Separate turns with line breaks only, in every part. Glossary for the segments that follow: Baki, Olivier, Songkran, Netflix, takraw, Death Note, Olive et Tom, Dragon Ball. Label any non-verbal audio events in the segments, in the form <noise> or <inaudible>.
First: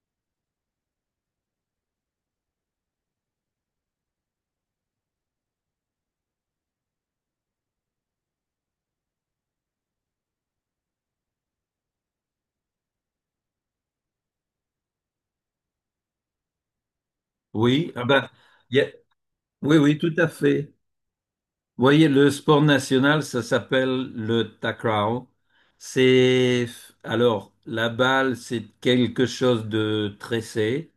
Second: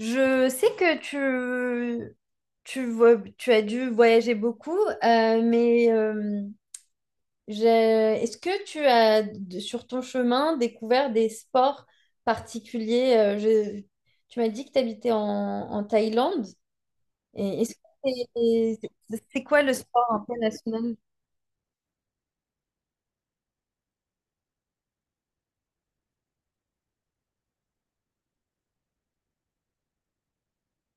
Je sais que tu as dû voyager beaucoup, mais j'ai- est-ce que tu as, sur ton chemin, découvert des sports particuliers? Tu m'as dit que tu habitais en Thaïlande. Et est-ce que
Oui, ah ben, il
t'es-
y a-
c'est quoi le
oui, oui,
sport
tout
un
à
peu
fait.
national?
Vous voyez, le sport national, ça s'appelle le takraw. C'est, alors, la balle, c'est quelque chose de tressé,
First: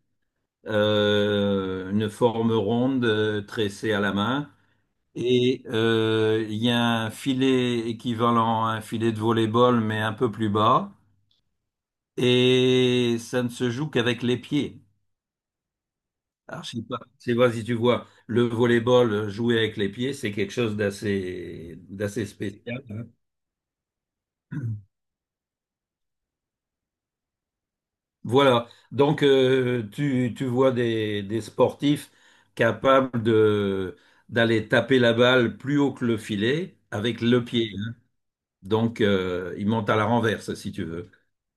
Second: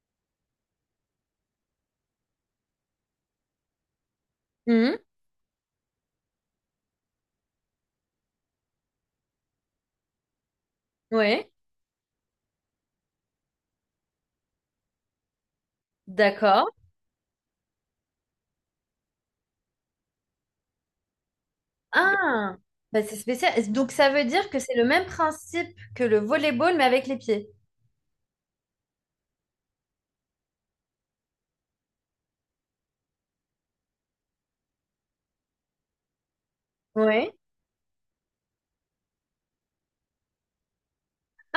une forme ronde tressée à la main.
Oui,
Et il y a un filet équivalent à un filet de volley-ball, mais un peu plus bas.
ouais,
Et ça ne se joue qu'avec les pieds. Alors,
d'accord.
je sais pas si tu vois, le volleyball joué avec les pieds, c'est quelque chose d'assez
Ah,
spécial,
bah,
hein.
c'est spécial. Donc ça veut dire que c'est le
<clears throat>
même principe que le volleyball, mais avec les pieds.
Voilà. Donc, tu, tu vois des sportifs capables de d'aller taper la balle plus haut que le filet avec
Ouais.
le pied, hein. Donc, ils montent à la renverse, si tu veux.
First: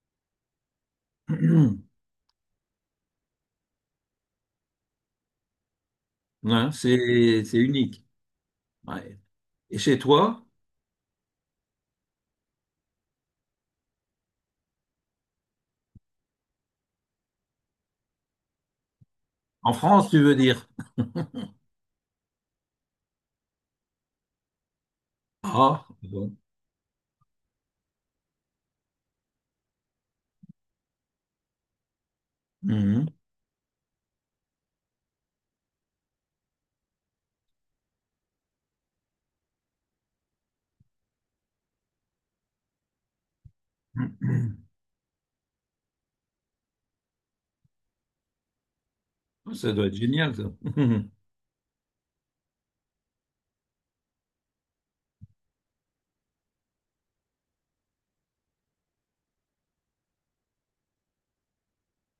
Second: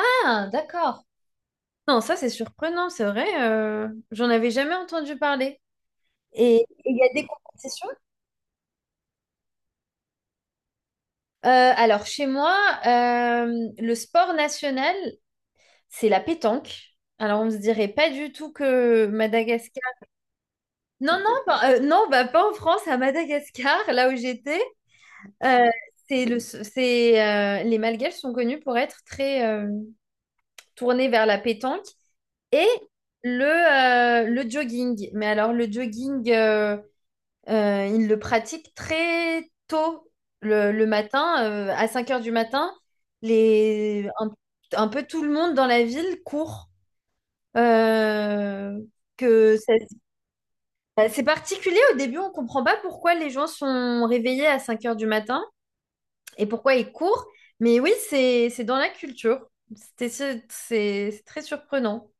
Ah, d'accord.
<clears throat>
Non, ça c'est surprenant, c'est vrai. J'en avais jamais entendu parler. Et
Hein,
il y a des
c'est
compétitions?
unique. Ouais. Et chez toi,
Euh, alors chez moi, euh, le sport national, c'est la pétanque. Alors on se dirait pas du tout que
en
Madagascar.
France, tu veux dire?
Non, non, non, bah, pas en France, à Madagascar, là où j'étais. Euh,
Ah, bon.
les Malgaches sont connus pour être très tournés vers la pétanque et
Mhm.
le, le jogging. Mais alors le jogging. Ils le pratiquent très tôt le matin, à 5 heures du matin. Les, un,
<clears throat>
un peu tout le monde dans la ville court. Euh, que
Ça
ça-
doit être génial, ça.
Bah,
<laughs>
c'est particulier au début, on comprend pas pourquoi les gens sont réveillés à 5 heures du matin et pourquoi ils courent. Mais oui, c'est dans la culture. C'était, c'est très surprenant.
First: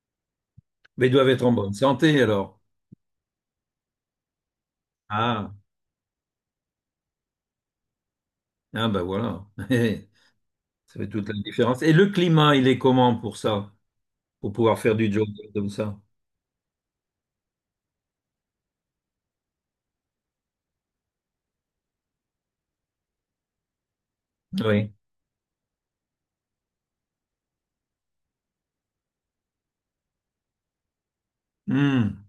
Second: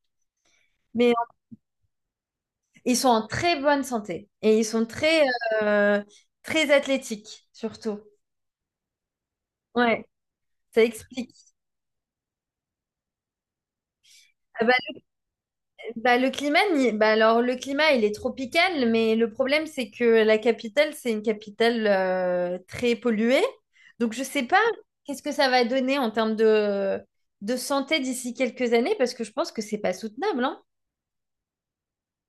Mais ils
Mais
doivent être en bonne santé alors.
ils sont en très bonne santé et ils sont très,
Ah,
euh, très athlétiques, surtout.
ah ben voilà.
Ouais,
<laughs>
ça
Ça fait toute
explique.
la différence. Et le climat, il est comment pour ça? Pour
Ah, bah,
pouvoir faire du jogging comme ça?
bah, le climat, bah, alors le climat, il est tropical, mais le problème, c'est que la capitale, c'est une capitale très polluée. Donc, je sais pas
Oui.
qu'est-ce que ça va donner en termes de santé d'ici quelques années, parce que je pense que c'est pas soutenable, hein.
Hmm.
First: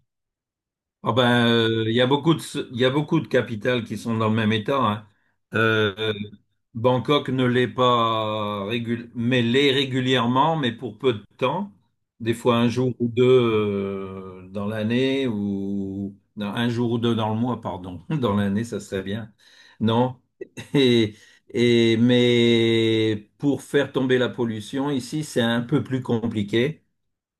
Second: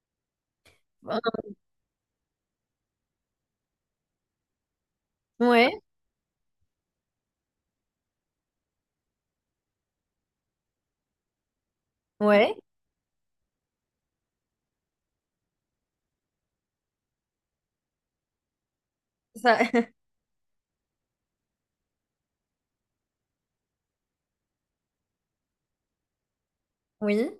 Ah ben, il y a beaucoup de, il y a beaucoup de capitales qui sont dans le même état, hein.
Ouais,
Euh, euh, Bangkok ne l'est pas régul- mais l'est régulièrement, mais pour peu de temps. Des
ouais,
fois un jour ou deux dans l'année ou non, un jour ou deux dans le mois, pardon. <laughs> Dans l'année, ça serait bien.
ça, <laughs>
Non. Et, et mais pour faire tomber la pollution ici, c'est un peu plus compliqué
oui.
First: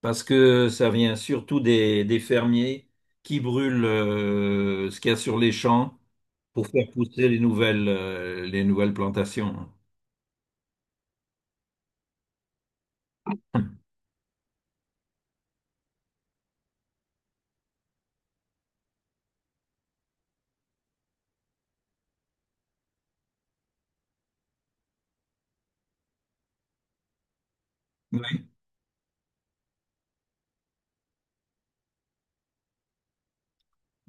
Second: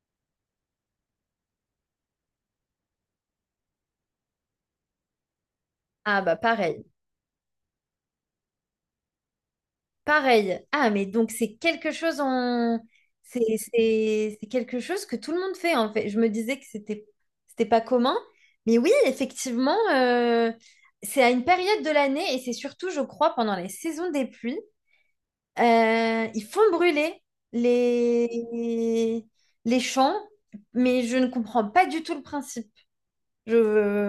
parce que ça vient surtout des fermiers qui brûlent ce qu'il y a sur les champs
Ah bah
pour
pareil.
faire pousser les nouvelles plantations.
Pareil. Ah, mais donc c'est quelque chose
<clears throat>
c'est quelque chose que tout le monde fait, en fait. Je me disais que c'était pas commun. Mais oui, effectivement, c'est à une période de l'année et c'est surtout, je crois, pendant les saisons des pluies, ils font brûler
Oui,
les... les champs, mais je ne comprends pas du tout le principe. Je...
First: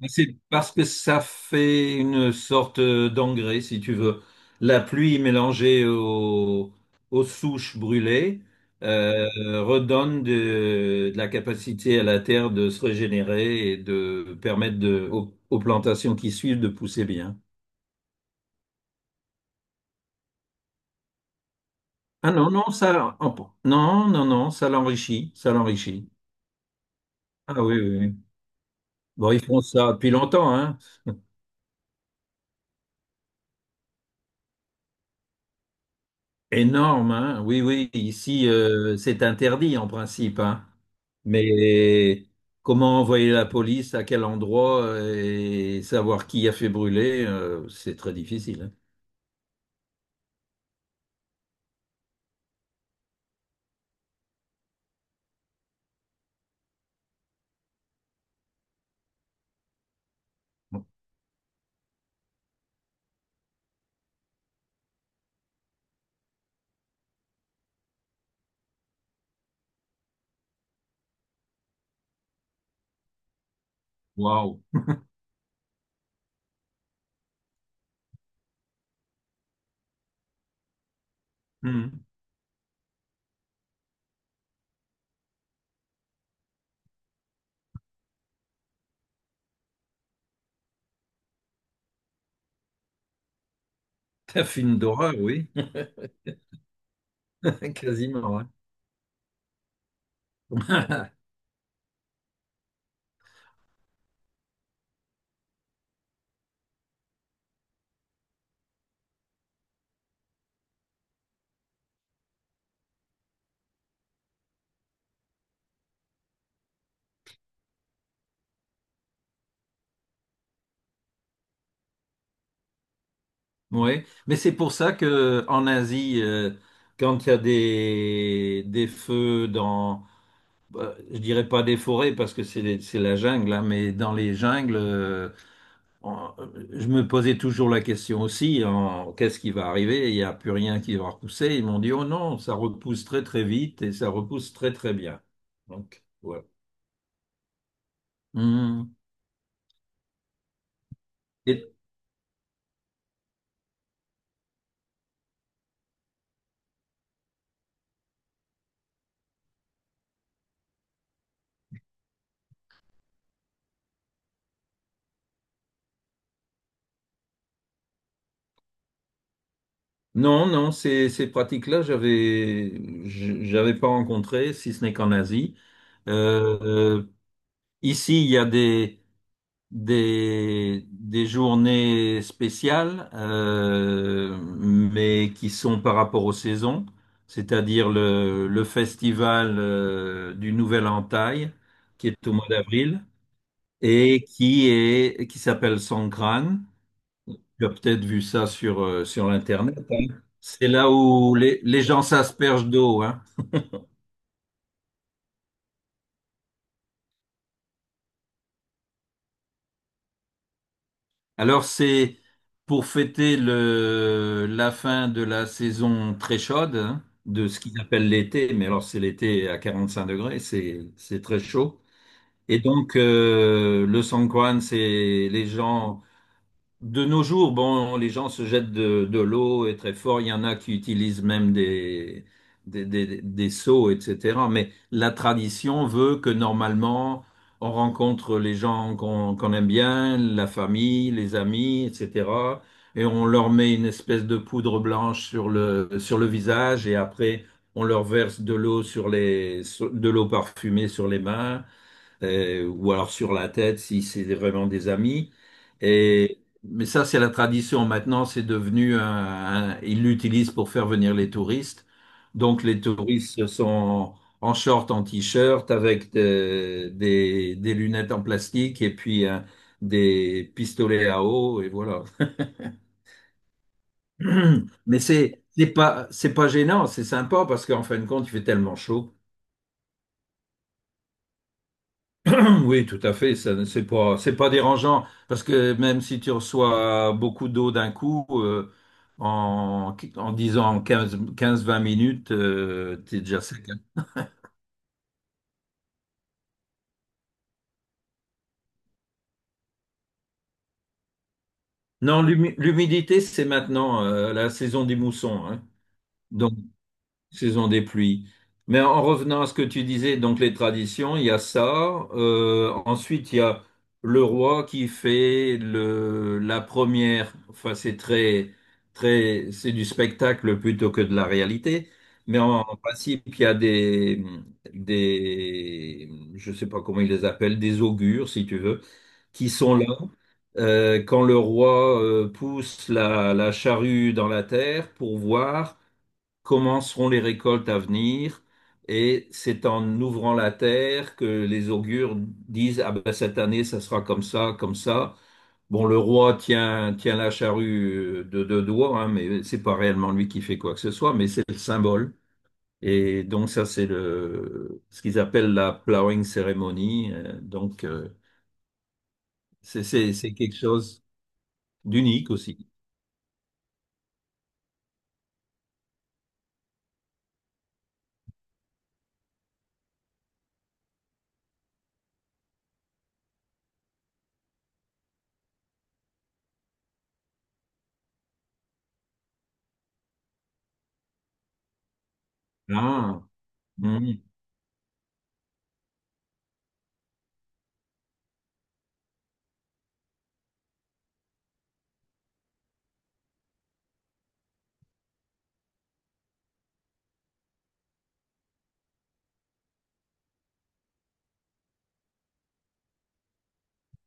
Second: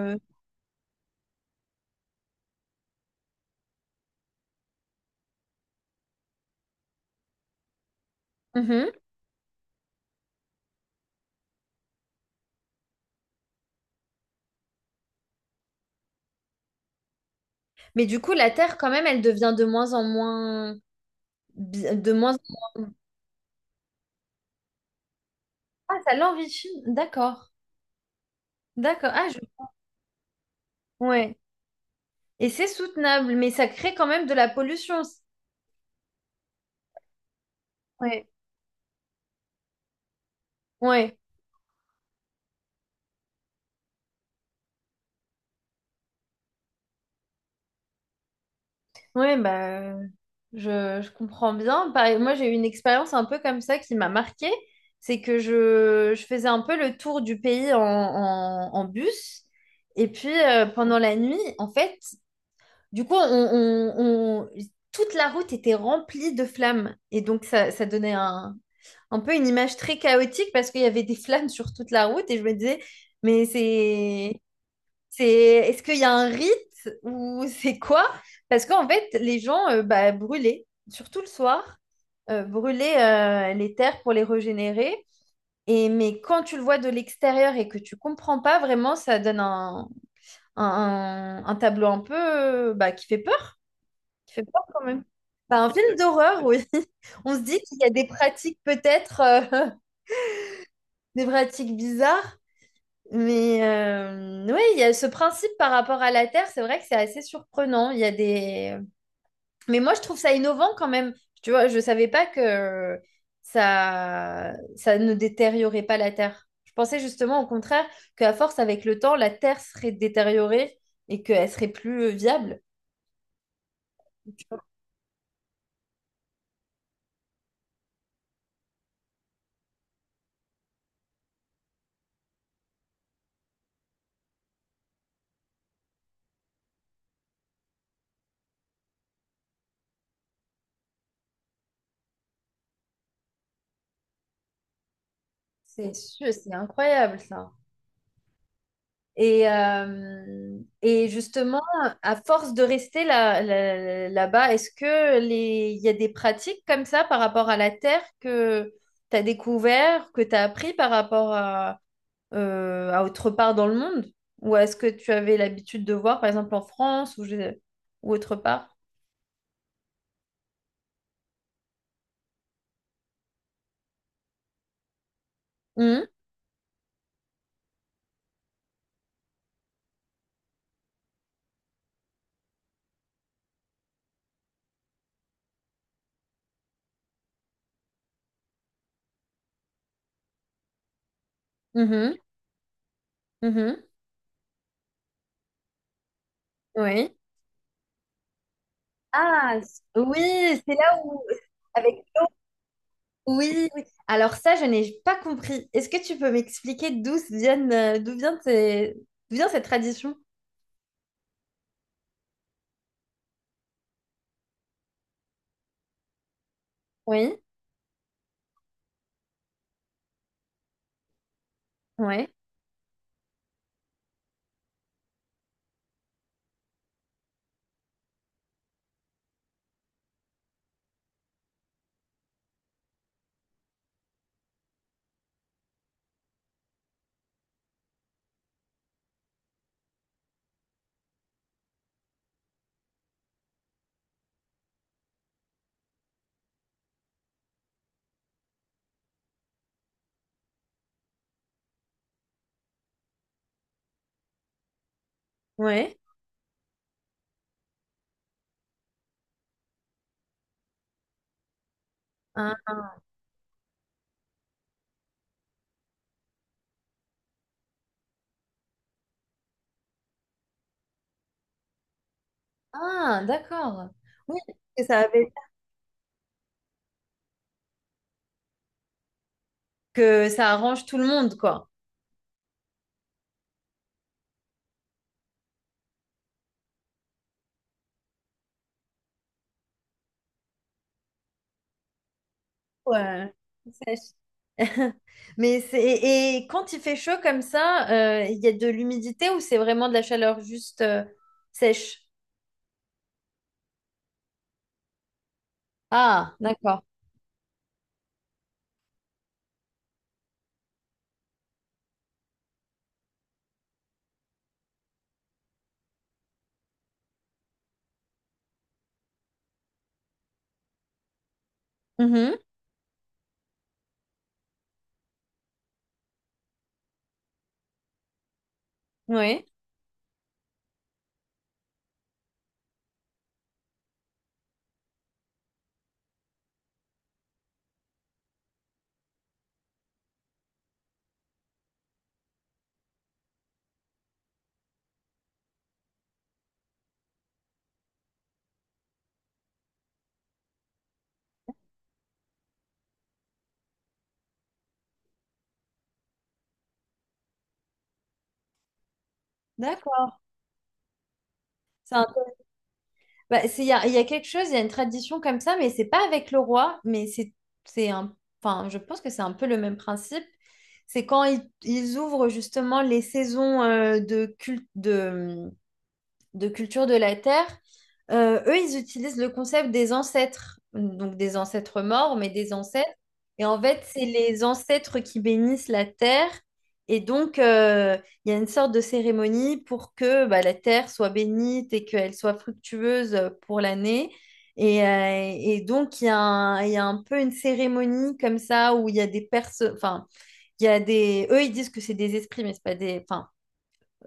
mais c'est parce que ça fait une sorte d'engrais, si tu veux. La pluie mélangée au- Aux souches brûlées
Mhm.
euh, redonne de la capacité à la terre de se régénérer et de aux, aux plantations qui suivent de pousser bien.
Mais du coup, la terre, quand même, elle devient de
Ah
moins en
non, non,
moins.
ça, oh, bon, non, non, non, ça l'enrichit, ça
Ah,
l'enrichit.
ça l'enrichit. D'accord.
Ah oui, oui, oui.
D'accord.
Bon, ils font ça depuis longtemps, hein. <laughs>
Ouais. Et c'est soutenable, mais ça crée quand même de la pollution.
Énorme, hein. Oui, oui,
Ouais.
ici, c'est interdit en principe, hein.
Ouais.
Mais comment envoyer la police, à quel endroit et savoir qui a fait brûler, c'est très difficile, hein.
Ouais, bah, je comprends bien. Pareil, moi, j'ai eu une expérience un peu comme ça qui m'a marquée. C'est que je faisais un peu le tour du pays en bus. Et puis, pendant la nuit, en fait, du coup, toute la route était remplie de flammes. Et donc, ça donnait un peu une image très chaotique parce qu'il y avait des flammes sur toute la route et je me disais, mais
Waouh.
est-ce qu'il y a un rite ou <laughs> c'est quoi? Parce qu'en fait, les gens bah, brûlaient, surtout le soir,
Hum.
brûlaient les terres pour les régénérer. Et, mais quand tu le vois de l'extérieur et que tu comprends pas vraiment, ça donne un tableau un peu bah, qui fait
Un
peur
film
quand même.
d'horreur, oui,
Bah, un film d'horreur, oui. <laughs> On se dit
<laughs>
qu'il y a des
quasiment, hein.
pratiques peut-être
<laughs>
des pratiques bizarres. Mais oui, il y a ce principe par rapport à la Terre, c'est vrai que c'est assez surprenant. Il y a des... Mais moi, je trouve ça innovant quand même. Tu vois, je ne savais pas que ça ne détériorait pas la Terre. Je pensais justement au contraire qu'à force, avec le temps, la Terre serait détériorée et qu'elle serait plus viable.
Oui, mais c'est pour ça que en Asie, quand il y a des feux dans, bah, je dirais pas des forêts parce que c'est la jungle, hein, mais dans les jungles, on- je me posais toujours la question aussi, en, qu'est-ce qui va arriver? Il n'y a plus rien qui va repousser. Ils m'ont dit, oh non, ça repousse très très vite et ça repousse très très bien.
C'est
Donc,
sûr,
ouais.
c'est incroyable ça.
Hmm.
Et justement,
Et-
à force de rester là, là, là-bas, est-ce que il y a des pratiques comme ça par rapport à la terre que tu as découvert, que tu as appris par rapport à autre part dans le monde? Ou est-ce que tu avais l'habitude de voir, par exemple, en France ou, ou autre part?
non, non, ces, ces pratiques-là, j'avais pas rencontré, si ce n'est qu'en Asie.
Mhm,
Euh, euh, ici, il y a des journées spéciales, mais qui sont par rapport aux saisons, c'est-à-dire le festival du Nouvel Entaille, qui
mhm,
est au mois d'avril,
mhm,
et qui est, qui s'appelle Songkran.
oui.
Tu as peut-être vu ça sur, sur
Ah,
Internet.
oui,
C'est
c'est
là
là où,
où les gens
avec
s'aspergent d'eau, hein.
oui, oui. Alors ça, je n'ai pas compris. Est-ce que tu peux m'expliquer d'où vient cette tradition?
Alors c'est pour fêter le, la fin de la saison très chaude, hein,
Oui,
de ce qu'ils appellent l'été, mais alors c'est l'été à 45 degrés, c'est très chaud.
oui,
Et donc le Songkran, c'est les gens de nos jours, bon, les gens se jettent de l'eau et très fort. Il y en a qui utilisent même des, des seaux, etc. Mais la tradition veut que normalement, on rencontre les gens qu'on aime bien, la famille, les amis, etc. Et on leur met une espèce de poudre blanche sur le visage et après, on leur verse de l'eau sur les, de l'eau parfumée sur les mains ou alors sur la tête si c'est vraiment des amis.
oui.
Et, mais ça, c'est la tradition. Maintenant, c'est devenu un, ils l'utilisent pour faire venir les touristes.
Ah,
Donc, les touristes sont en short, en t-shirt, avec des lunettes en plastique et puis des pistolets à eau, et voilà.
ah, d'accord. Oui, que
<clears throat> Mais
ça avait...
c'est pas gênant, c'est sympa parce qu'en fin de compte, il fait tellement chaud.
que ça arrange tout le monde, quoi.
Oui, tout à fait. C'est pas dérangeant parce que même si tu reçois beaucoup d'eau d'un coup, en, en disant 15, 20 minutes, t'es
Ouais.
déjà sec, hein.
Sèche. <laughs> Mais c'est et quand il fait chaud comme ça, il y a de l'humidité ou c'est vraiment de la chaleur juste sèche?
Non, l'humidité, c'est maintenant, la saison des moussons, hein.
Ah,
Donc,
d'accord.
saison des pluies. Mais en revenant à ce que tu disais, donc les traditions, il y a ça. Ensuite, il y a le roi qui fait le, la première. Enfin, c'est très, très, c'est du spectacle plutôt que de la réalité.
Mhm.
Mais en, en principe, il y a des, je sais pas comment ils les appellent, des augures, si tu veux,
Oui,
qui sont là. Quand le roi pousse la, la charrue dans la terre pour voir comment seront les récoltes à venir. Et c'est en ouvrant la terre que les augures disent, ah ben cette année, ça sera comme ça, comme ça. Bon, le roi tient la charrue de deux doigts, hein, mais c'est pas réellement lui qui fait quoi que ce soit, mais c'est le symbole. Et donc ça, c'est le, ce qu'ils appellent la plowing ceremony. Donc
d'accord.
c'est quelque chose d'unique aussi.
Bah, il y a quelque chose, il y a une tradition comme ça, mais c'est pas avec le roi, mais enfin, je pense que c'est un peu le même principe. C'est quand ils ouvrent justement les saisons de culture de la Terre, eux, ils utilisent le concept des ancêtres, donc des ancêtres morts, mais des ancêtres.
Ah,
Et en fait, c'est
mm.
les ancêtres qui bénissent la terre. Et donc, il y a une sorte de cérémonie pour que bah, la terre soit bénite et qu'elle soit fructueuse pour l'année. Et donc, il y a un peu une cérémonie comme ça où il y a des personnes, enfin, il y a des, eux, ils disent que c'est des esprits, mais c'est pas des, enfin,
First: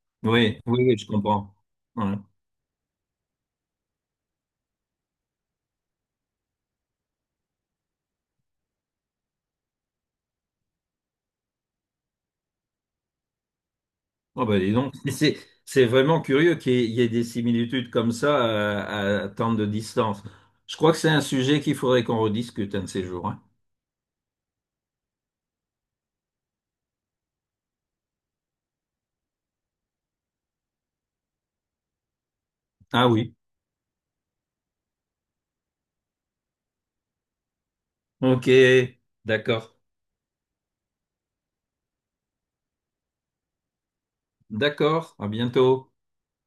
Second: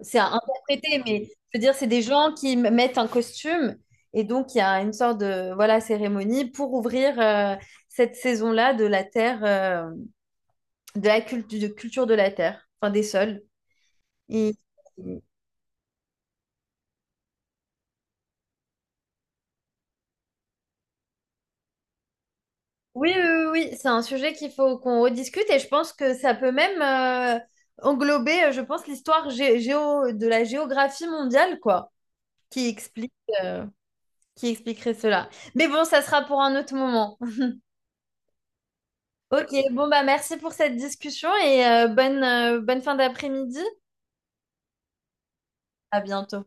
c'est à
Oui, oui, oui,
interpréter,
je
mais je
comprends.
veux dire, c'est des
Ouais.
gens qui mettent un costume et donc il y a une sorte de voilà cérémonie pour ouvrir cette saison-là de la terre, de culture de la terre, enfin des sols.
Oh
Et-
bah dis donc, <laughs>
Oui,
c'est vraiment curieux qu'il y ait des similitudes comme ça à tant de distance. Je crois que c'est un sujet qu'il faudrait qu'on rediscute un de ces
oui,
jours, hein.
oui, oui, c'est un sujet qu'il faut qu'on rediscute et je pense que ça peut même englober, je pense, l'histoire géo de la géographie mondiale, quoi, qui
Ah
explique,
oui,
euh, qui expliquerait cela. Mais bon, ça sera pour un autre moment.
ok,
Ok,
d'accord,
bon bah merci pour cette discussion et bonne fin d'après-midi.
d'accord, à bientôt.
À bientôt.